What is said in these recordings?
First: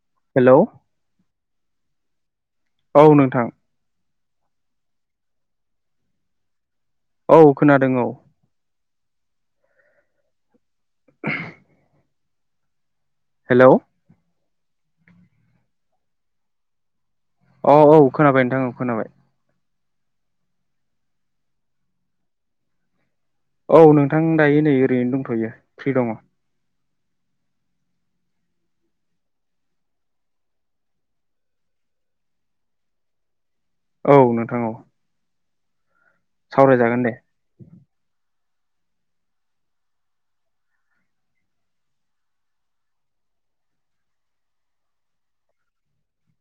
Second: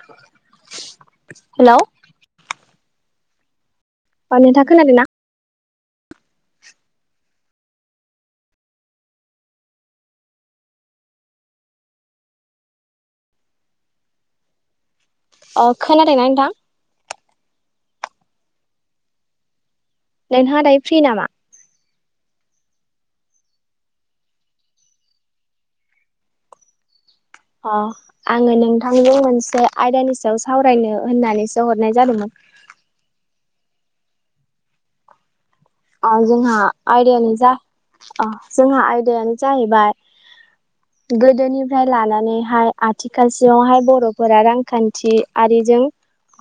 [inaudible] Hello hello औ नोंथां। अ नोंथाङा खोनादों ना? औ खोनादों औ। [inaudible] हेल' अ खोनादोंना नोंथां? औ औ खोनाबाय नोंथां औ खोनाबाय। नोंथाङा दायो फ्रि नामा? औ नोंथां दायो नै ओरैनो दंथ'यो फ्रि दङ। अह आङो नोंथांजों मोनसे आयदानि सायाव सावरायनो होननानैसो हरनाय जादोंमोन औ नोंथां औ जोंहा सावरायजागोन दे आयदायानो जा जोंहा आयदायानो जाहैबाय [inaudible] गोदोनिफ्राय लानानैहाय आथिखालसिआवहाय बर'फोरा रांखान्थि आरिजों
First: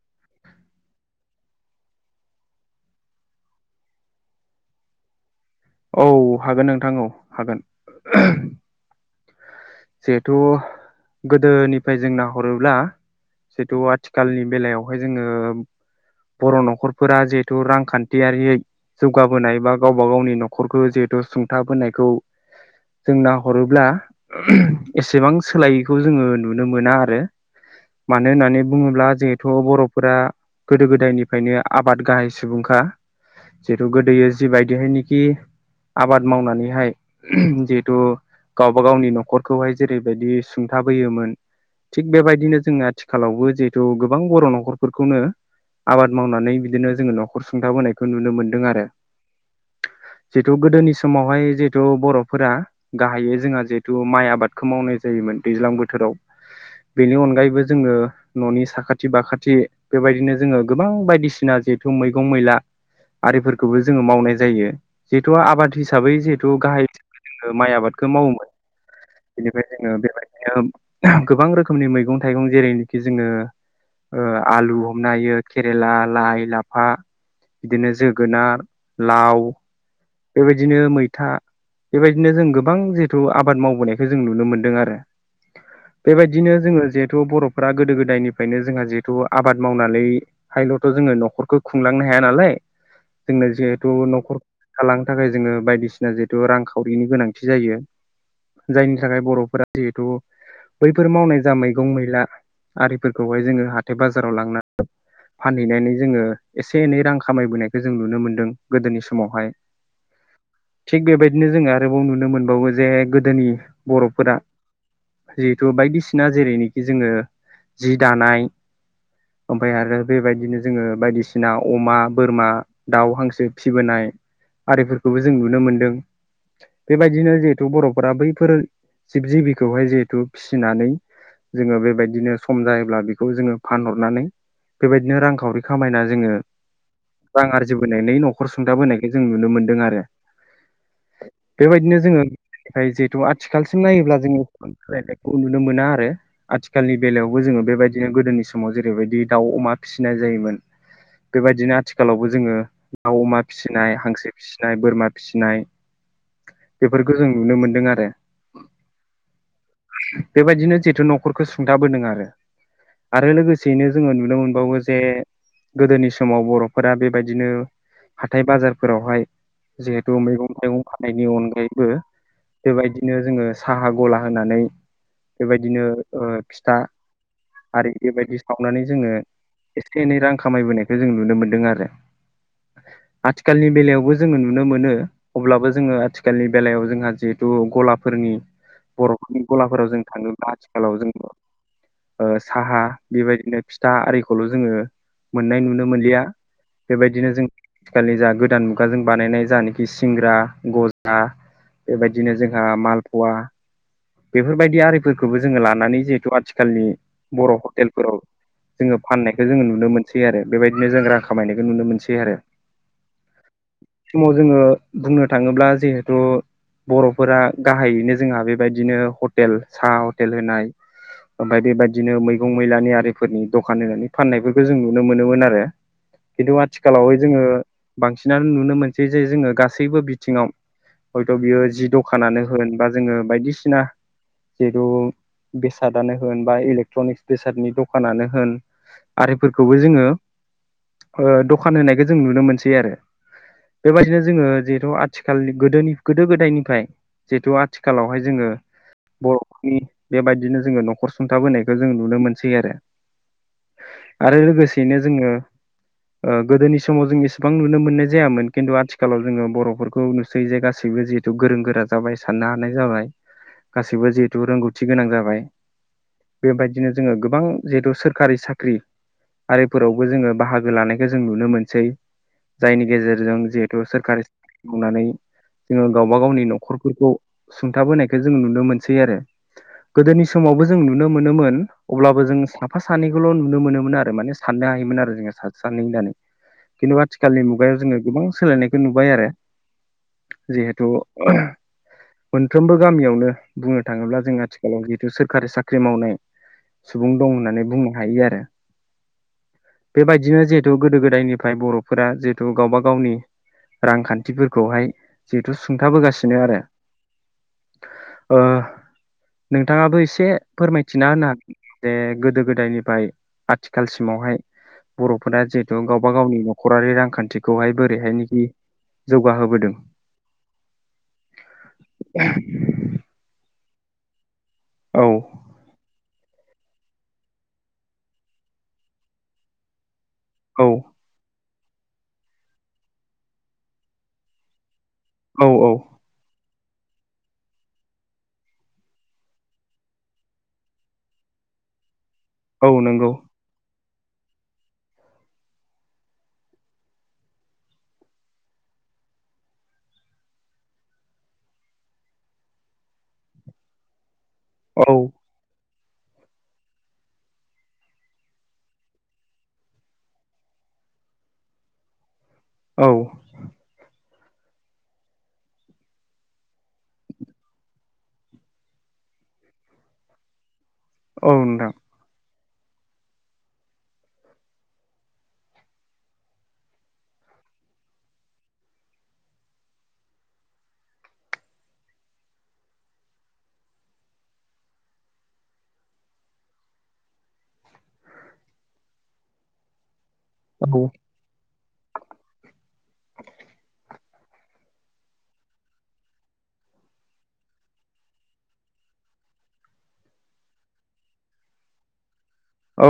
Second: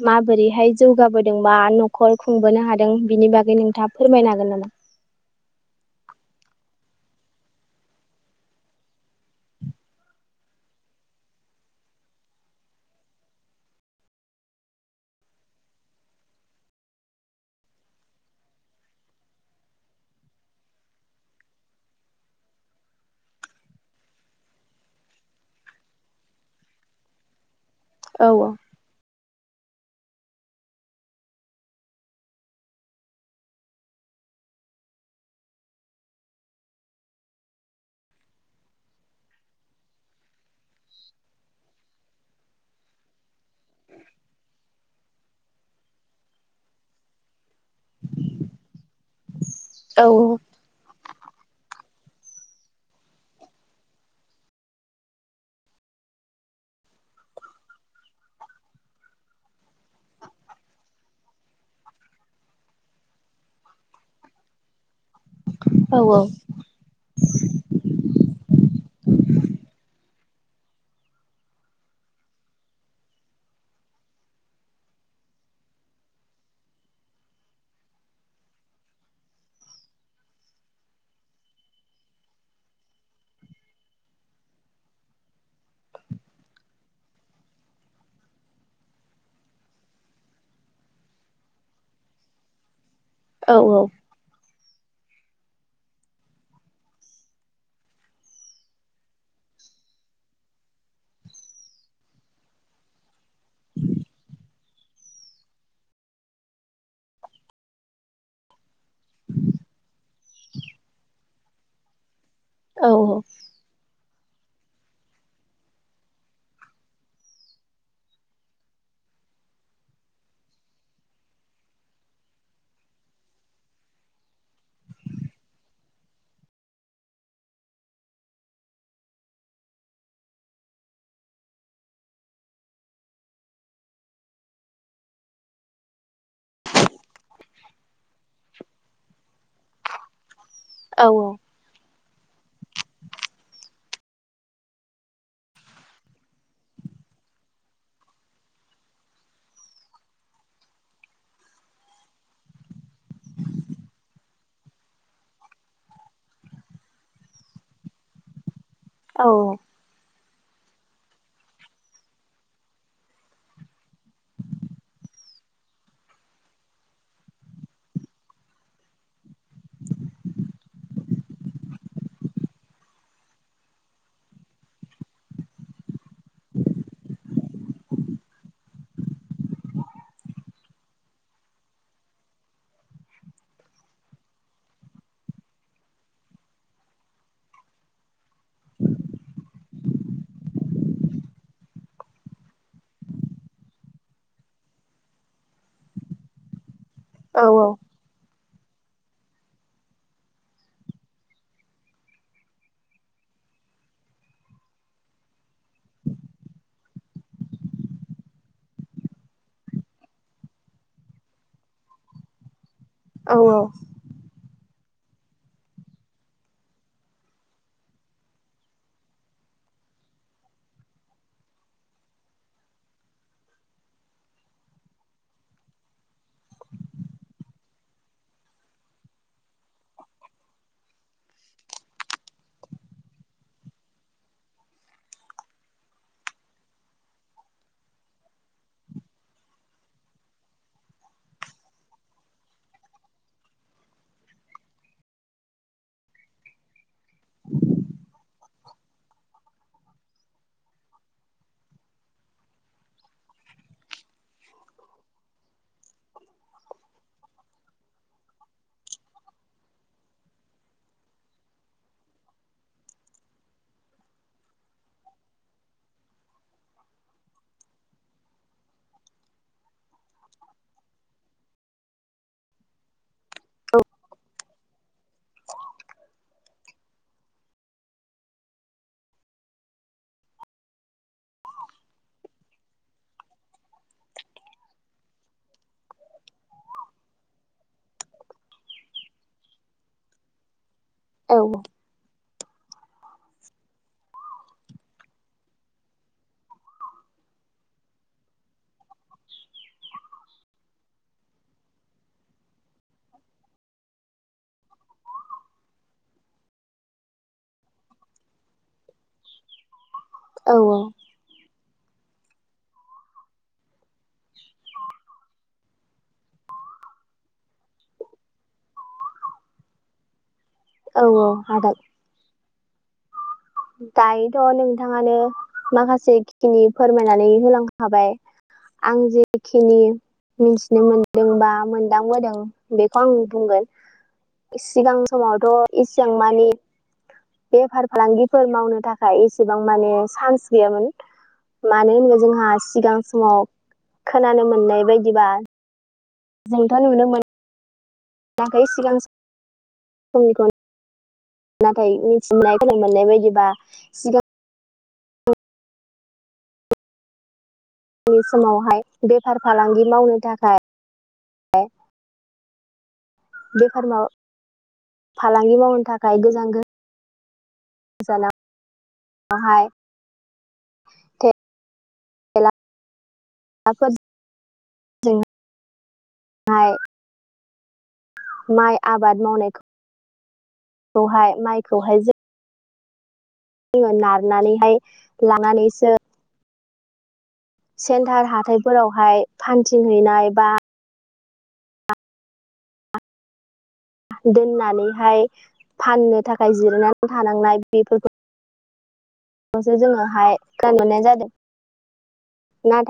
माबोरैहाय जौगाबोदोंबा न'खर खुंबोनो हादों बिनि बागै नोंथाङा फोरमायनो हागोन नामा औ हागोन नोंथां औ हागोन जिहेथु गोदोनिफ्राय जों नाहरोब्ला जिहेतु आथिखालनि बेलायावहाय जोङो बर' न'खरफोरा जिहेथु रांखान्थियारियै जौगाबोनाय बा गावबा गावनि न'खरखौ जिहेथु सुंथाबोनायखौ जों नाहरोब्ला एसेबां सोलायैखौ जोङो नुनो मोना आरो औ मानो होननानै बुङोब्ला जिहेथु बर'फोरा गोदो गोदायनिफ्रायनो आबाद गाहाय सुबुंखा जिहेतु गोदोयो जिबायदिहाय नाखि आबाद मावनानैहाय जिहेथु गावबा गावनि न' नखरखौहाय जेरैबायदि सुंथाबोयोमोन थिग बेबायदिनो जोंङो आथिखालावबो जिहेथु गोबां बर' न'खरफोरखौनो आबाद मावनानै बिदिनो जोङो न'खर सुंथाबोनायखौ नुनो मोनदों आरो औ जिहेतु गोदोनि समावहाय जिहेथु बर'फोरा गाहायै जोंहा जे तु माइ आबादखौ मावनाय जायोमोन दैज्लां बोथोराव बेनि अनगायैबो जोङो न'नि साखाथि बाखाथि बेबायदिनो जोङो गोबां बायदिसिना जिहेथु मैगं मैला आरिफोरखौबो जोङो मावनाय जायो जिहेथु आबाद औ हिसाबै जिहेथु गाहाय हिसाबै जोङो माइ आबादखौ मावोमोन बेनिफ्राय जोङो बेबायदिनो गोबां रोखोमनि मैगं थाइगं जेरैनोखि जोङो आलु हमनो हायो केरेला लाइ लाफा बिदिनो जोगोनार लाव बेबायदिनो मैथा बेबायदिनो जों गोबां जिहेथु आबाद मावबोनायखौ जों नुनो मोन्दों आरो बेबायदिनो जोङो जिहेथु बर'फोरा गोदो गोदायनिफ्रायनो जोंहा जिहेथु आबाद मावनानै हायल'थ' जोङो न'खरखौ खुंलांनो हाया नालाय जोंनो औ जिहेथु न'खर खांलांनो थाखाय जोङो बायदिसिना जिहेतु रांखावरिनि गोनांथि जायो जायनि थाखाय बर'फोरा जिहेथु बैफोर मावनाय जा मैगं मैला आरिफोरखौहाय जोङो हाथाय बाजाराव लांनानै फानहैनानै जोङो एसे एनै रां खामायबोनायखौ जों नुनो मोन्दों गोदोनि समावहाय थिग बेबायदिनो जोङो आरोबाव नुनो मोनबावो औ जे गोदोनि बर'फोरा जिहेथु बायदिसिना जेरैनिखि जोङो जि दानाय ओमफ्राय आरो बेबायदिनो जोङो बायदिसिना अमा बोरमा दाउ हांसो फिबोनाय आरिफोरखौबो जों नुनो मोनदों बेबायदिनो जिहेथु बर'फोरा बैफोर जिब जिबिखौहाय जिहेथु फिसिनानै जोङो बेबायदिनो सम जायोब्ला बेखौ जोङो फानहरनानै बेबायदिनो रांखावरि खामायना जोङो रां आरजिबोनानै न'खर सुंथाबोनायखौ जों नुनो मोनदों आरो औ बेबायदिनो जोङो जिहेथु आथिखालसिम नायोब्ला जोङो [unintelligible] नुनो मोना आरो आथिखालनि बेलायावबो जोङो बेबायदिनो गोदोनि समाव जेरैबायदि दाउ अमा फिसिनाय जायोमोन बेबायदिनो आथिखालावबो जोङो दाउ अमा फिसि नाय हांसो फिसिनाय बोरमा फिसिनाय बेफोरखो जों नुनो मोन्दों आरो। औ। बेबायदिनो जिहेतु न'खरखौ सुंथाबोदों आरो। आरो लोगोसेयैनो जोङो नुनो मोनबावो जे गोदोनि समाव बर'फोरा बेबायदिनो थाय बाजारफोरावहाय जिहेथु मैगं थाइगं फाननायनि अनगायैबो बेबायदिनो जोङो साहा गला होनानै बेबायदिनो ओ फिथा आरि बेबायदि सावनानै जोङो एसे एनै रां खामायबोनायखो जों नुनो मोन्दों आरो। आथिखालनि बेलायावबो जोङो नुनो मोनो अब्लाबो जोङो आथिखालनि बेलायाव जोंहा जिहेथु गलाफोरनि बर'फोरनि गलाफोराव जों थाङोब्ला आथिखालाव जोंखौ ओ साहा बेबायदिनो फिथा आरिखौल' जोङो मोननाय नुनो मोनलिया। बेबायदिनो जों औ थिखालनि जा गोदान मुगाजों बानायनाय जानिखि सिंग्रा गजा बेबायदिनो जोंहा मालपवा बेफोरबायदि आरिफोरखौबो जोङो लानानै जिहेथु आथिखालनि बर' हटेलफोराव जोङो फाननायखो जोङो नुनो मोनसै आरो बेबायदिनो जों रां खामायनायखो नुनो मोनसै आरो। औ औ। सोमाव जोङो बुंनो थाङोब्ला जिहेथु बर'फोरा गाहायैनो जोंहा बेबाद दिनो हटेल साहा हटेल होनाय ओमफ्राय बेबायदिनो मैगं मैलानि आरिफोरनि दखान होनानै फाननायफोरखौ जों नुनो मोनोमोन आरो। खिदु आथिखालावहाय जोङो बांसिनानो नुनो मोनसै जे जोङो गासैबो बिथिङाव हयथ' बियो जि दखानानो होन बा जोङो बायदिसिना जिहेतु बेसादानो होन बा इलेक्ट्रनिक्स बेसादनि दखानानो होन आरिफोरखौबो जोङो ओ दखान होनायखो जों नुनो मोनसै आरो। बेबायदिनो जोङो जिहेथु आथिखालनि गोदोनि गोदो गोदायनिफाय जिहेतु आथिखालावहाय जोङो बर'नि बेबायदिनो जोङो न'खर सुंथाबोनायखो जों नुनो मोनसै आरो। आरो लोगोसेयैनो जोङो ओ गोदोनि समाव जों एसेबां नुनो मोननाय जायामोन खिन्थु आथिखालाव जोङो बर'फोरखौ नुसै जे गासैबो जि थु गोरों गोरा जाबाय साननो हानाय जाबाय गासैबो जिहेथु रोंगौथि गोनां जाबाय। बेबायदिनो जोङो गोबां जिहेथु सोरखारि साख्रि आरिफोरावबो जोङो बाहागो लानायखो जों नुनो मोनसै। जायनि गेजेरजों जिहेथु सोरखारि खुंनानै जोङो गावबा गावनि न'खरफोरखौ सुंथाबोनायखो जोङो नुनो मोनसै आरो। गोदोनि समावबो जों नुनो मोनोमोन। अब्लाबो जों साफा सानैखौल' नुनो मोनोमोन आरो माने साननो हायोमोन आरो जोङो सासे सानै होननानै। खिन्थु आथिखालनि मुगायाव जोङो गोबां सोलायनायखो नुबाय आरो जिहेथु औ। मोनफ्रोमबो गामियावनो बुंनो थाङोब्ला जों आथिखालाव जिहेतु सोरखारि साख्रि मावनो सुबुं दं होननानै बुंनो हायो आरो। बेबायदिनो जिहेथु गोदो गोदायनिफ्राय बर'फोरा जिहेतु गावबा गावनि रांखान्थिफोरखौहाय जिहेथु सुंथाबोगासिनो आरो। ओ नोंथाङाबो एसे औ फोरमायथिना होना जे गोदो गोदायनिफाय आथिखालसिमावहाय बर'फोरा जिहेतु गावबा गावनि न'खरारि रांखान्थिखौहाय बोरैहायनोखि जौगाहोबोदों औ औ हागोन। [unintelligible] दायोथ' औ नोंथाङानो माखासेखिनि फोरमायनानै होलां खाबाय आं जेखिनि औ मिथिनो मोनदों बा मोनदांबोदों बेखौ आं बुंगोन सिगां औ समावथ' औ इसां मानि बेफार फालांगिफोर मावनो थाखाय एसेबां माने चान्स गैयामोन मानो होनोबा जों हा औ सिगां नंगौ समाव खोनानो मोननाय बायदिबा जोंथ' नुनो मोनाखै सिगां समनिखौनो नाथाय मिथिनाय खोनानो मोननाय बायदिबा सिगां औ नि समावहाय बेफार फालांगि मावनो थाखाय औ बेफार फालांगि मावनो थाखाय गोजान गोजान गोजानावहाय औ नोंथां [unintelligible] माइ आबाद मावनायखौहाय माइखौहाय जों जोङो नारनानैहाय लानानैसो सेन्टार हाथायफोरावहाय फान्थिं हैैनाय बा औ दोननानैहाय फाननो थाखाय जिरायनानै थानांनाय बेफोरखौ खौसो जोङो हाय खोनानो मोननाय जादों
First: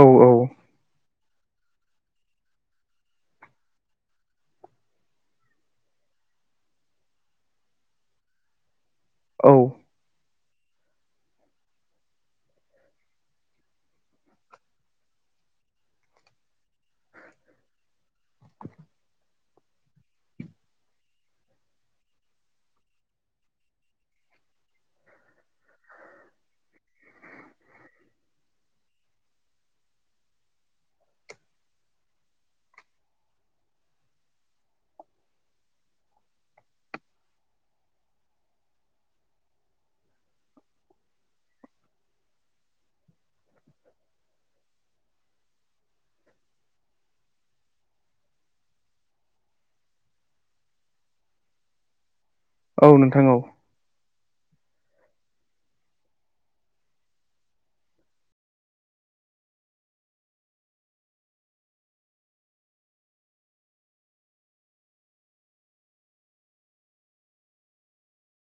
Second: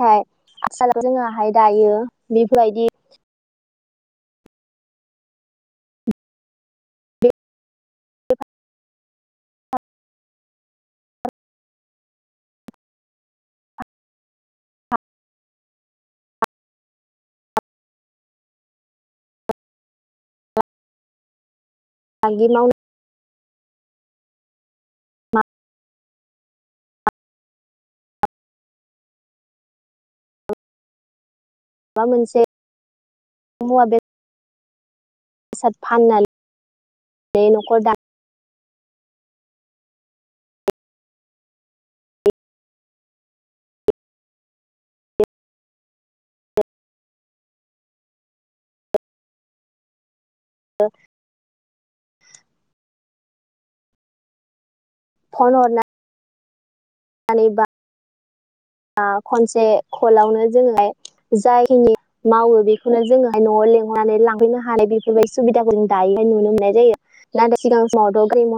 औ औ [unintelligible] जोंङोहाय दायो बेफोरबायदि औ [unintelligible] मावनो माबा मोनसे मुवा बे साद फाननानै न'खर दा नो औ नोंथां औ फन हरनाय नानै बा खनसे कलावनो जोङो जायखिनि मावो बेखौनो जोङोहाय न'आव लेंहरनानै लांफैनो हानाय बेफोरबायदि सुबिदाखौ जों दायोहाय नुनो मोननाय जायो नाथाय सिगां समावथ' गारि म